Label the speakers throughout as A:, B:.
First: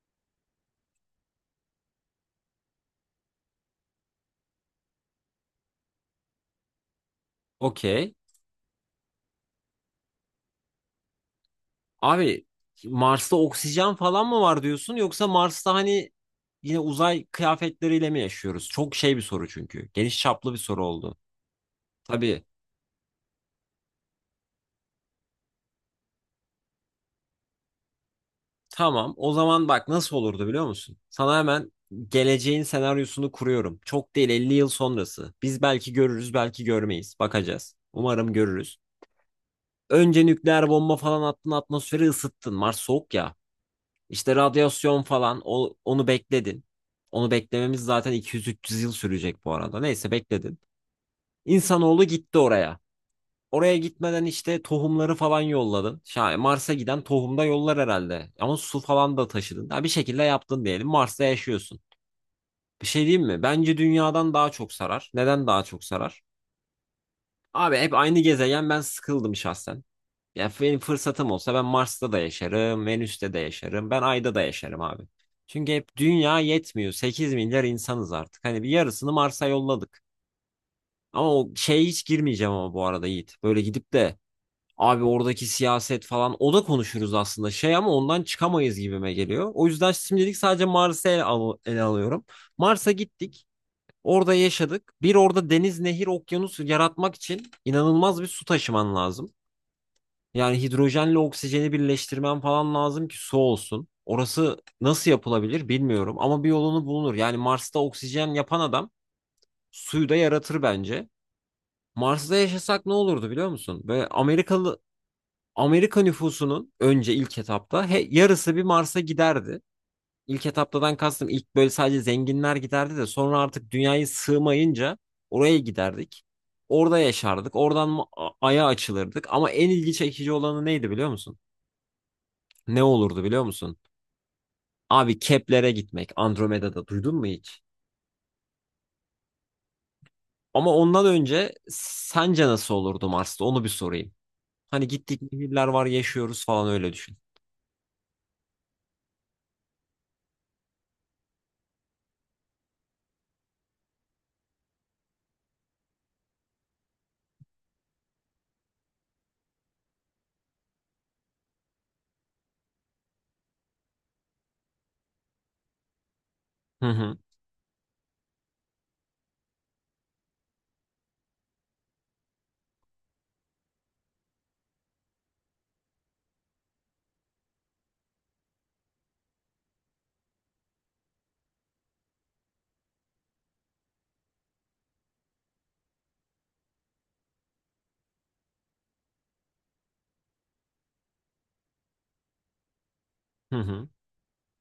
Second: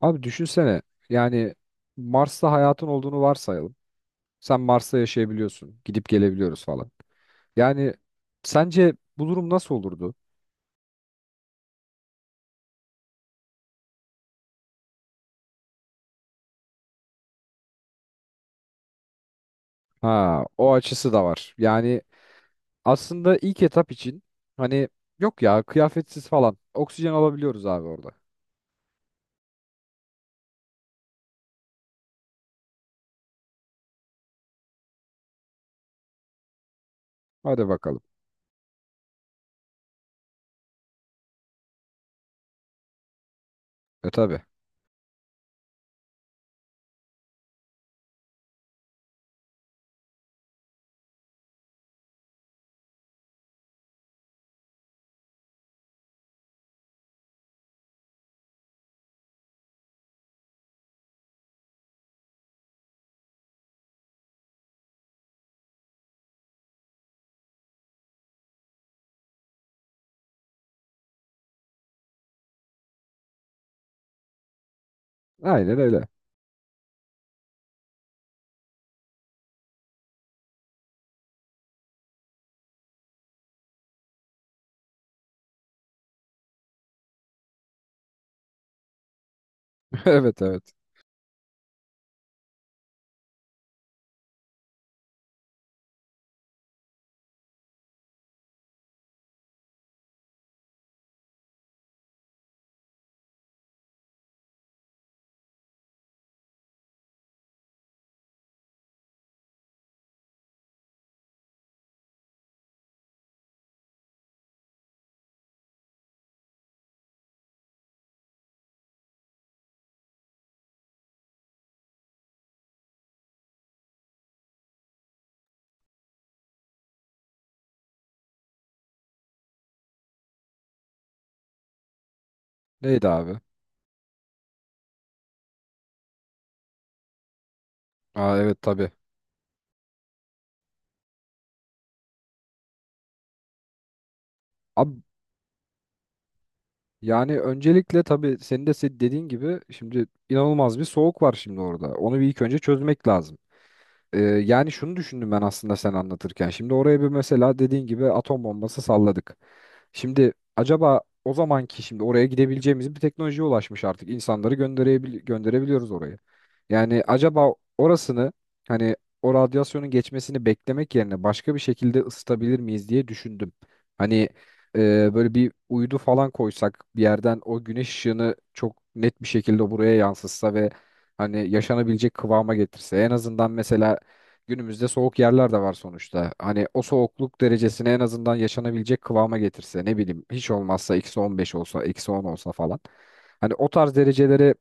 A: Abi düşünsene yani Mars'ta hayatın olduğunu varsayalım. Sen Mars'ta yaşayabiliyorsun. Gidip gelebiliyoruz falan. Yani
B: Okey.
A: sence bu durum nasıl olurdu?
B: Abi Mars'ta oksijen falan mı var diyorsun yoksa Mars'ta hani yine uzay kıyafetleriyle mi yaşıyoruz? Çok şey bir soru çünkü. Geniş
A: Ha,
B: çaplı bir
A: o
B: soru
A: açısı
B: oldu.
A: da var. Yani
B: Tabii.
A: aslında ilk etap için hani yok ya, kıyafetsiz falan oksijen alabiliyoruz abi orada.
B: Tamam. O zaman bak nasıl olurdu biliyor musun? Sana hemen geleceğin senaryosunu kuruyorum. Çok değil 50 yıl sonrası. Biz belki görürüz, belki görmeyiz.
A: Hadi
B: Bakacağız.
A: bakalım.
B: Umarım görürüz. Önce nükleer bomba falan attın, atmosferi ısıttın. Mars soğuk ya.
A: E
B: İşte
A: tabi.
B: radyasyon falan onu bekledin. Onu beklememiz zaten 200-300 yıl sürecek bu arada. Neyse bekledin. İnsanoğlu gitti oraya. Oraya gitmeden işte tohumları falan yolladın. Mars'a giden tohum da yollar herhalde. Ama su falan da taşıdın. Ha, bir şekilde yaptın diyelim. Mars'ta yaşıyorsun. Bir şey diyeyim mi? Bence dünyadan daha çok sarar. Neden daha çok sarar? Abi hep aynı gezegen, ben sıkıldım şahsen. Yani benim fırsatım olsa ben Mars'ta da yaşarım, Venüs'te de yaşarım, ben Ay'da da yaşarım abi. Çünkü
A: Aynen
B: hep
A: öyle.
B: dünya yetmiyor. 8 milyar insanız artık. Hani bir yarısını Mars'a yolladık. Ama o şeye hiç girmeyeceğim ama bu arada Yiğit. Böyle gidip de abi oradaki siyaset falan o da konuşuruz aslında şey, ama ondan çıkamayız gibime geliyor. O yüzden şimdilik
A: Evet,
B: sadece
A: evet.
B: Mars'ı ele alıyorum. Mars'a gittik. Orada yaşadık. Bir orada deniz, nehir, okyanus yaratmak için inanılmaz bir su taşıman lazım. Yani hidrojenle oksijeni birleştirmen falan lazım ki su olsun. Orası nasıl yapılabilir bilmiyorum ama bir yolunu bulunur. Yani Mars'ta oksijen yapan adam suyu da yaratır bence. Mars'ta yaşasak ne olurdu biliyor musun? Ve Amerika nüfusunun önce ilk etapta yarısı bir Mars'a giderdi. İlk etaptadan kastım ilk böyle sadece zenginler giderdi de sonra artık dünyayı sığmayınca oraya giderdik. Orada yaşardık. Oradan Ay'a açılırdık. Ama en ilgi çekici olanı neydi biliyor musun? Ne
A: Neydi
B: olurdu
A: abi?
B: biliyor musun? Abi Kepler'e gitmek, Andromeda'da duydun mu hiç?
A: Aa evet, tabi.
B: Ama ondan önce sence nasıl olurdu Mars'ta, onu bir sorayım. Hani
A: Abi,
B: gittik, nehirler var, yaşıyoruz falan, öyle düşün.
A: yani öncelikle tabii senin de dediğin gibi şimdi inanılmaz bir soğuk var şimdi orada. Onu bir ilk önce çözmek lazım. Yani şunu düşündüm ben aslında sen anlatırken. Şimdi oraya bir mesela dediğin gibi atom bombası salladık. Şimdi acaba o zamanki şimdi oraya gidebileceğimiz bir teknolojiye ulaşmış artık. İnsanları gönderebiliyoruz oraya.
B: Hı
A: Yani
B: hı
A: acaba orasını hani o radyasyonun geçmesini beklemek yerine başka bir şekilde ısıtabilir miyiz diye düşündüm. Hani böyle bir uydu falan koysak bir yerden o güneş ışığını çok net bir şekilde buraya yansıtsa ve hani yaşanabilecek kıvama getirse en azından mesela. Günümüzde soğuk yerler de var sonuçta. Hani o soğukluk derecesini en azından yaşanabilecek kıvama getirse ne bileyim hiç olmazsa eksi 15 olsa, eksi 10 olsa falan. Hani
B: hı
A: o
B: hı.
A: tarz derecelere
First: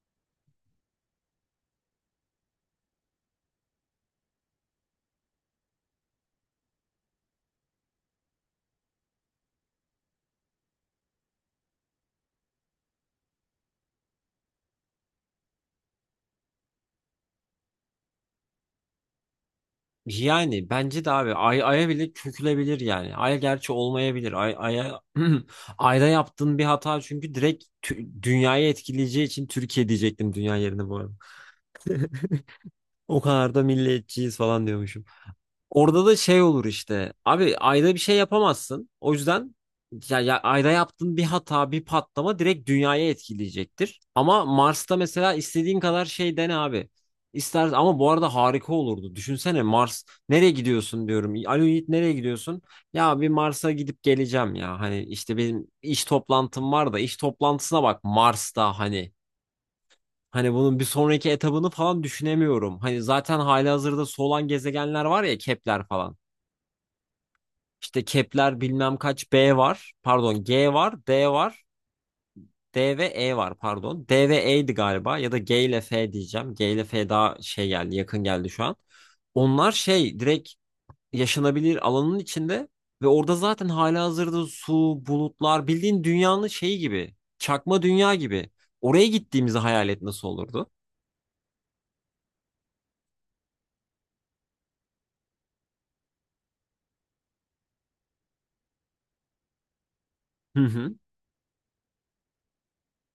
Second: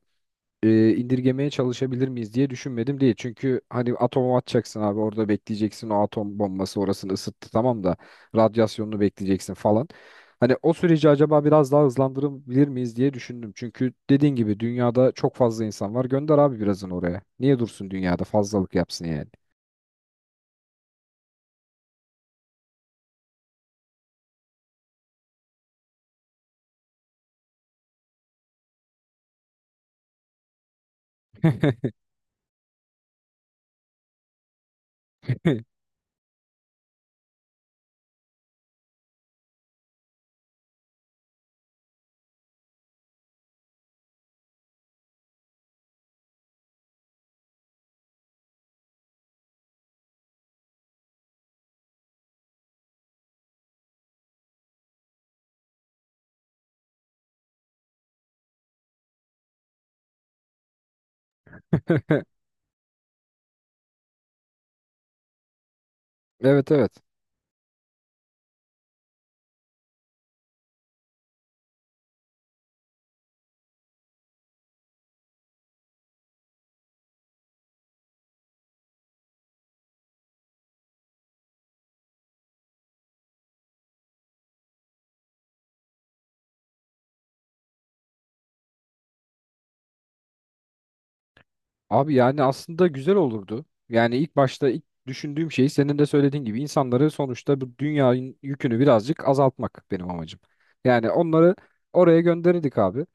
A: indirgemeye çalışabilir miyiz diye düşünmedim değil. Çünkü hani atomu atacaksın abi orada bekleyeceksin, o atom bombası orasını ısıttı tamam da radyasyonunu bekleyeceksin falan. Hani o süreci acaba biraz daha hızlandırabilir miyiz diye düşündüm. Çünkü dediğin gibi dünyada çok fazla insan var. Gönder abi birazını oraya. Niye dursun dünyada fazlalık yapsın yani.
B: Yani bence de abi aya bile çökülebilir yani. Ay gerçi olmayabilir. Ay, aya ayda yaptığın bir hata çünkü direkt dünyayı etkileyeceği için, Türkiye diyecektim dünya yerine bu arada. O kadar da milliyetçiyiz falan diyormuşum. Orada da şey olur işte. Abi ayda bir şey yapamazsın. O yüzden ya ayda yaptığın bir hata, bir patlama direkt dünyaya etkileyecektir. Ama Mars'ta mesela istediğin kadar şey dene abi. İster, ama bu arada harika olurdu. Düşünsene Mars, nereye gidiyorsun diyorum. Alo Yiğit, nereye gidiyorsun? Ya bir Mars'a gidip geleceğim ya. Hani işte benim iş toplantım var da, iş toplantısına bak Mars'ta hani. Hani bunun bir sonraki etabını falan düşünemiyorum. Hani zaten halihazırda solan gezegenler var ya, Kepler falan.
A: Evet, evet.
B: İşte Kepler bilmem kaç B var. Pardon, G var, D var. D ve E var pardon. D ve E'ydi galiba, ya da G ile F diyeceğim. G ile F daha şey geldi, yakın geldi şu an. Onlar şey, direkt yaşanabilir alanın içinde ve orada zaten halihazırda su, bulutlar, bildiğin dünyanın şeyi gibi. Çakma dünya gibi. Oraya gittiğimizi hayal et, nasıl olurdu?
A: Abi yani aslında güzel olurdu. Yani ilk başta ilk düşündüğüm şey senin de söylediğin gibi insanları sonuçta, bu dünyanın yükünü birazcık azaltmak benim amacım.
B: Hı hı.
A: Yani onları oraya gönderirdik abi.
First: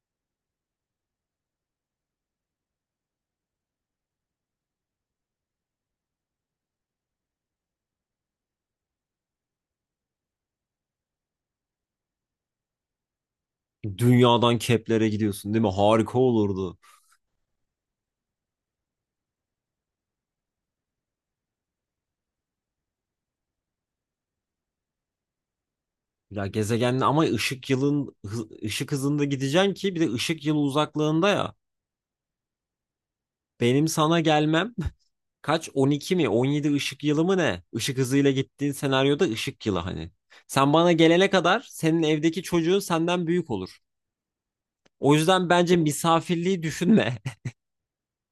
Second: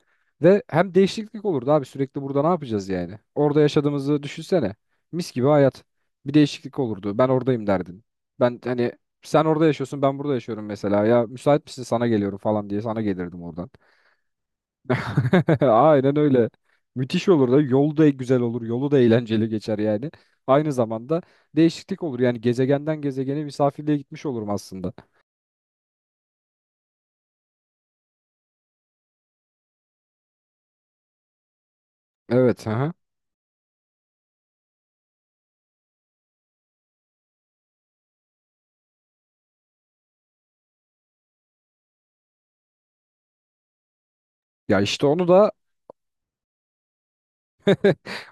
A: Ve hem değişiklik olurdu abi, sürekli burada ne yapacağız yani? Orada yaşadığımızı düşünsene. Mis gibi hayat. Bir değişiklik olurdu. Ben oradayım derdin. Ben hani sen orada yaşıyorsun ben burada yaşıyorum mesela. Ya müsait misin, sana geliyorum falan diye sana gelirdim oradan.
B: Dünyadan Kepler'e gidiyorsun değil mi?
A: Aynen
B: Harika
A: öyle.
B: olurdu.
A: Müthiş olur da yolu da güzel olur. Yolu da eğlenceli geçer yani. Aynı zamanda değişiklik olur. Yani gezegenden gezegene misafirliğe gitmiş olurum aslında.
B: Ya gezegenle ama ışık hızında gideceksin ki, bir de ışık yılı uzaklığında ya.
A: Evet. Aha.
B: Benim sana gelmem kaç, 12 mi 17 ışık yılı mı ne? Işık hızıyla gittiğin senaryoda ışık yılı hani. Sen bana gelene kadar senin evdeki çocuğun senden büyük olur.
A: Ya işte
B: O
A: onu
B: yüzden
A: da
B: bence misafirliği düşünme.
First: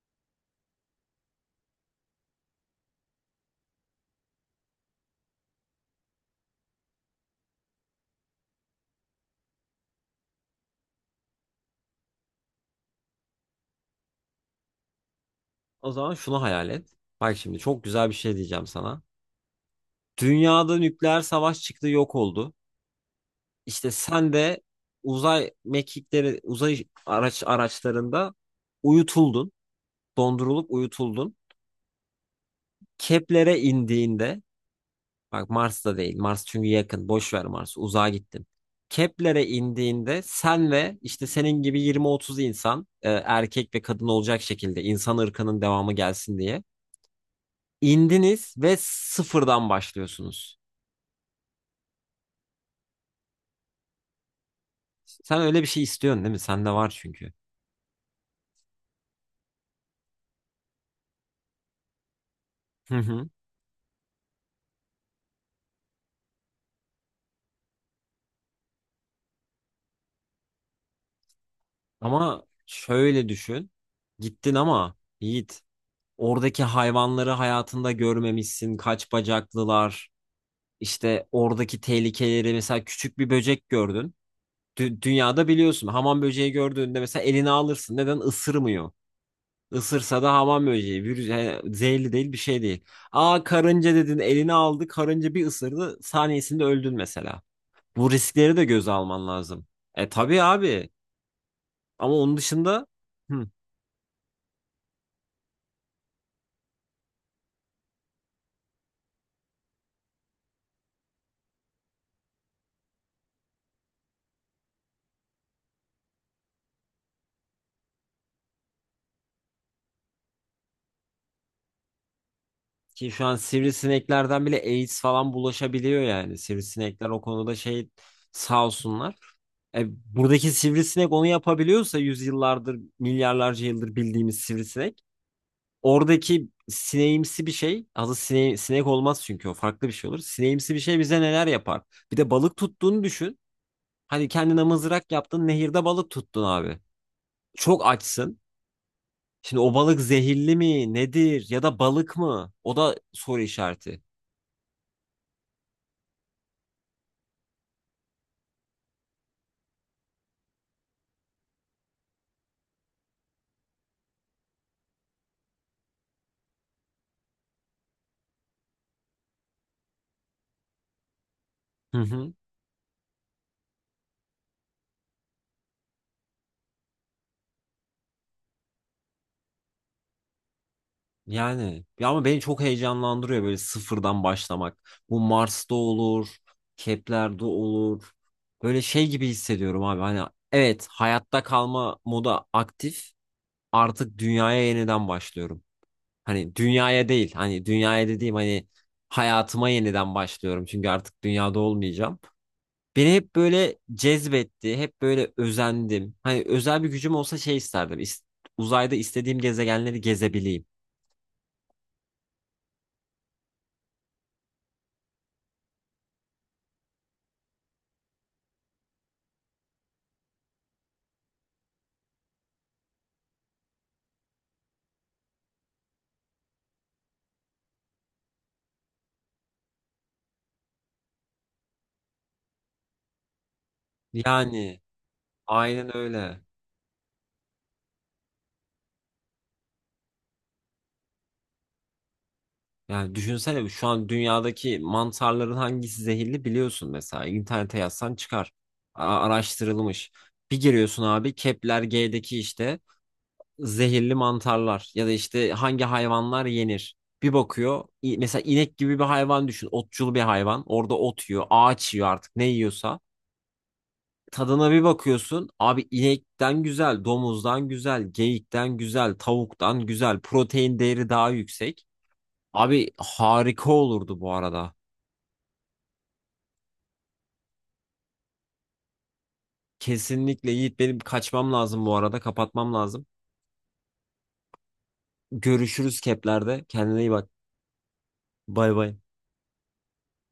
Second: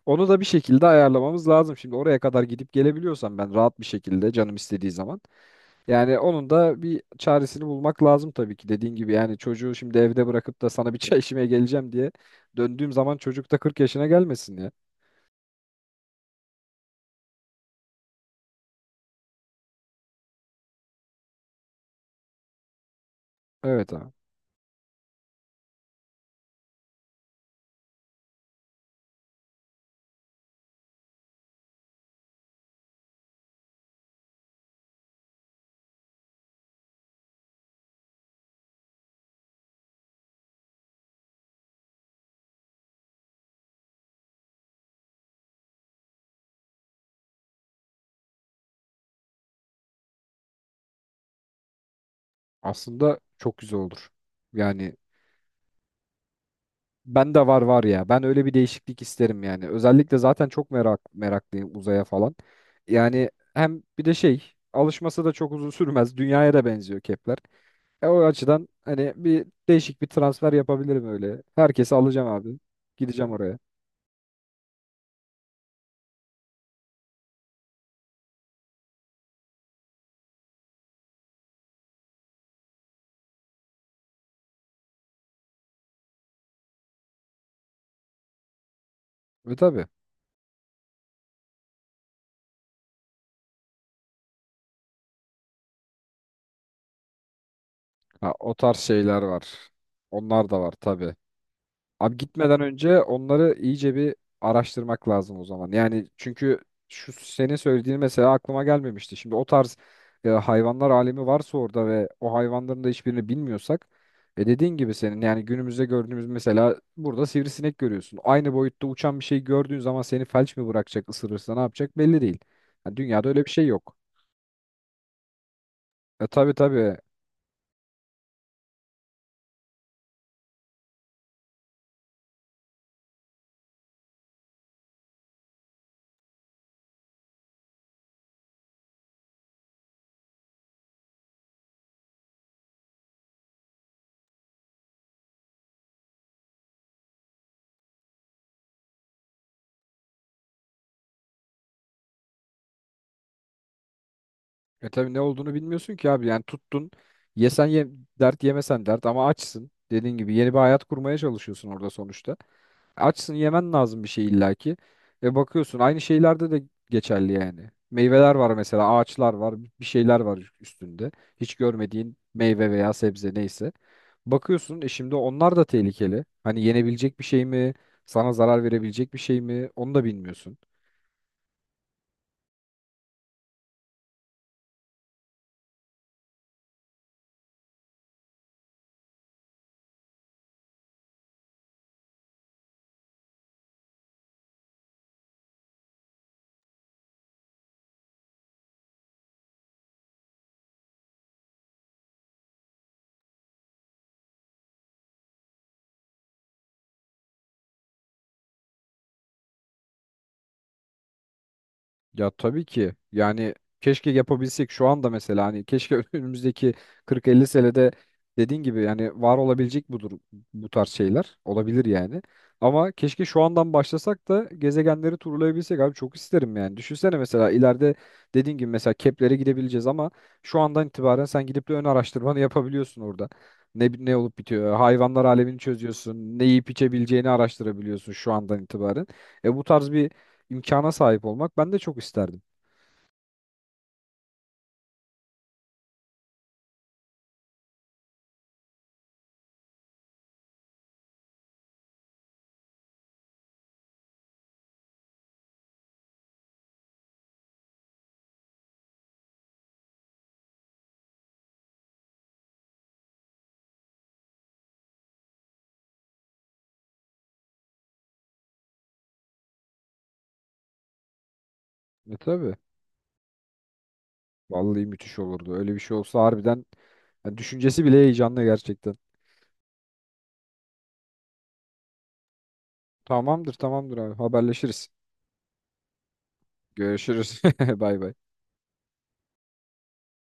A: onu da bir şekilde ayarlamamız lazım. Şimdi oraya kadar gidip gelebiliyorsam ben rahat bir şekilde canım istediği zaman. Yani onun da bir çaresini bulmak lazım tabii ki. Dediğin gibi yani çocuğu şimdi evde bırakıp da sana bir çay içmeye geleceğim diye döndüğüm zaman çocuk da 40 yaşına gelmesin ya.
B: O zaman şunu hayal et. Bak şimdi çok güzel bir şey diyeceğim sana. Dünyada nükleer savaş çıktı, yok oldu.
A: Evet,
B: İşte
A: ha.
B: sen de uzay mekikleri, uzay araçlarında uyutuldun, dondurulup uyutuldun. Kepler'e indiğinde, bak Mars'ta değil, Mars çünkü yakın, boş ver Mars, uzağa gittin. Kepler'e indiğinde sen ve işte senin gibi 20-30 insan, erkek ve kadın olacak şekilde, insan ırkının devamı gelsin diye indiniz ve sıfırdan başlıyorsunuz.
A: Aslında çok güzel olur. Yani
B: Sen öyle bir şey istiyorsun değil mi? Sende var
A: ben
B: çünkü.
A: de var var ya. Ben öyle bir değişiklik isterim yani. Özellikle zaten çok meraklıyım uzaya falan. Yani hem bir de şey, alışması da çok uzun sürmez. Dünyaya da benziyor Kepler. E, o açıdan hani bir değişik bir transfer yapabilirim öyle. Herkesi alacağım abi.
B: Ama
A: Gideceğim
B: şöyle
A: oraya.
B: düşün. Gittin ama Yiğit, oradaki hayvanları hayatında görmemişsin. Kaç bacaklılar, işte oradaki tehlikeleri, mesela küçük bir böcek gördün. Dünyada biliyorsun hamam böceği gördüğünde mesela elini alırsın. Neden ısırmıyor?
A: Ve tabii.
B: Isırsa da hamam böceği virüs, yani zehirli değil, bir şey değil. Aa, karınca dedin, elini aldı, karınca bir ısırdı saniyesinde öldün mesela. Bu
A: Ha, o
B: riskleri de
A: tarz
B: göze
A: şeyler
B: alman
A: var.
B: lazım. E tabii
A: Onlar da var
B: abi,
A: tabii. Abi
B: ama onun
A: gitmeden
B: dışında
A: önce
B: hı.
A: onları iyice bir araştırmak lazım o zaman. Yani çünkü şu senin söylediğin mesela aklıma gelmemişti. Şimdi o tarz hayvanlar alemi varsa orada ve o hayvanların da hiçbirini bilmiyorsak, e dediğin gibi senin yani günümüzde gördüğümüz mesela burada sivrisinek görüyorsun. Aynı boyutta uçan bir şey gördüğün zaman seni felç mi bırakacak, ısırırsa ne yapacak belli değil. Yani
B: Ki
A: dünyada
B: şu an
A: öyle bir şey yok.
B: sivrisineklerden bile AIDS falan bulaşabiliyor
A: E
B: yani.
A: tabii, tabii.
B: Sivrisinekler o konuda şey, sağ olsunlar. E, buradaki sivrisinek onu yapabiliyorsa yüzyıllardır, milyarlarca yıldır bildiğimiz sivrisinek. Oradaki sineğimsi bir şey, adı sinek olmaz çünkü o, farklı bir şey olur. Sineğimsi bir şey bize neler yapar? Bir de balık tuttuğunu düşün. Hani kendine mızrak yaptın, nehirde balık tuttun abi. Çok açsın. Şimdi o balık zehirli mi, nedir, ya da balık mı? O da soru işareti.
A: E tabii ne olduğunu bilmiyorsun ki abi. Yani tuttun. Yesen ye, dert; yemesen dert ama açsın. Dediğin gibi yeni bir hayat kurmaya çalışıyorsun orada sonuçta. Açsın, yemen lazım bir şey illaki. Ve bakıyorsun aynı şeylerde de geçerli yani. Meyveler var mesela, ağaçlar var, bir şeyler var üstünde. Hiç
B: Hı
A: görmediğin
B: hı.
A: meyve veya sebze neyse. Bakıyorsun e şimdi onlar da tehlikeli. Hani yenebilecek bir şey mi? Sana zarar verebilecek bir şey mi? Onu da bilmiyorsun.
B: Yani ya ama beni çok heyecanlandırıyor böyle sıfırdan başlamak. Bu Mars'ta olur, Kepler'de olur. Böyle şey gibi hissediyorum abi. Hani evet, hayatta kalma moda aktif. Artık dünyaya yeniden başlıyorum. Hani dünyaya değil, hani dünyaya dediğim hani hayatıma yeniden başlıyorum. Çünkü artık dünyada olmayacağım. Beni hep böyle cezbetti, hep böyle özendim. Hani özel bir gücüm olsa şey isterdim, uzayda istediğim gezegenleri gezebileyim.
A: Ya tabii ki. Yani keşke yapabilsek şu anda, mesela hani keşke önümüzdeki 40-50 senede dediğin gibi yani var olabilecek budur, bu tarz şeyler. Olabilir yani. Ama keşke şu andan başlasak da gezegenleri turlayabilsek abi, çok isterim yani. Düşünsene mesela ileride dediğin gibi mesela Kepler'e gidebileceğiz ama şu andan itibaren sen gidip de ön araştırmanı yapabiliyorsun orada. Ne olup bitiyor?
B: Yani
A: Hayvanlar alemini
B: aynen
A: çözüyorsun. Ne
B: öyle.
A: yiyip içebileceğini araştırabiliyorsun şu andan itibaren. E bu tarz bir imkana sahip olmak ben de çok isterdim.
B: Yani düşünsene, şu an dünyadaki mantarların hangisi zehirli biliyorsun mesela. İnternete yazsan çıkar. Araştırılmış. Bir giriyorsun abi Kepler G'deki işte zehirli mantarlar ya da işte hangi hayvanlar yenir. Bir bakıyor, mesela inek gibi bir hayvan düşün. Otçul bir hayvan. Orada ot yiyor, ağaç yiyor, artık ne yiyorsa. Tadına bir bakıyorsun abi, inekten güzel, domuzdan güzel, geyikten güzel, tavuktan güzel. Protein değeri daha yüksek.
A: E tabii.
B: Abi harika olurdu bu arada.
A: Vallahi müthiş olurdu. Öyle bir şey olsa harbiden yani düşüncesi bile heyecanlı gerçekten.
B: Kesinlikle Yiğit, benim kaçmam lazım bu arada, kapatmam lazım.
A: Tamamdır, tamamdır abi, haberleşiriz.
B: Görüşürüz keplerde. Kendine iyi bak.
A: Görüşürüz. Bay bay.
B: Bay bay.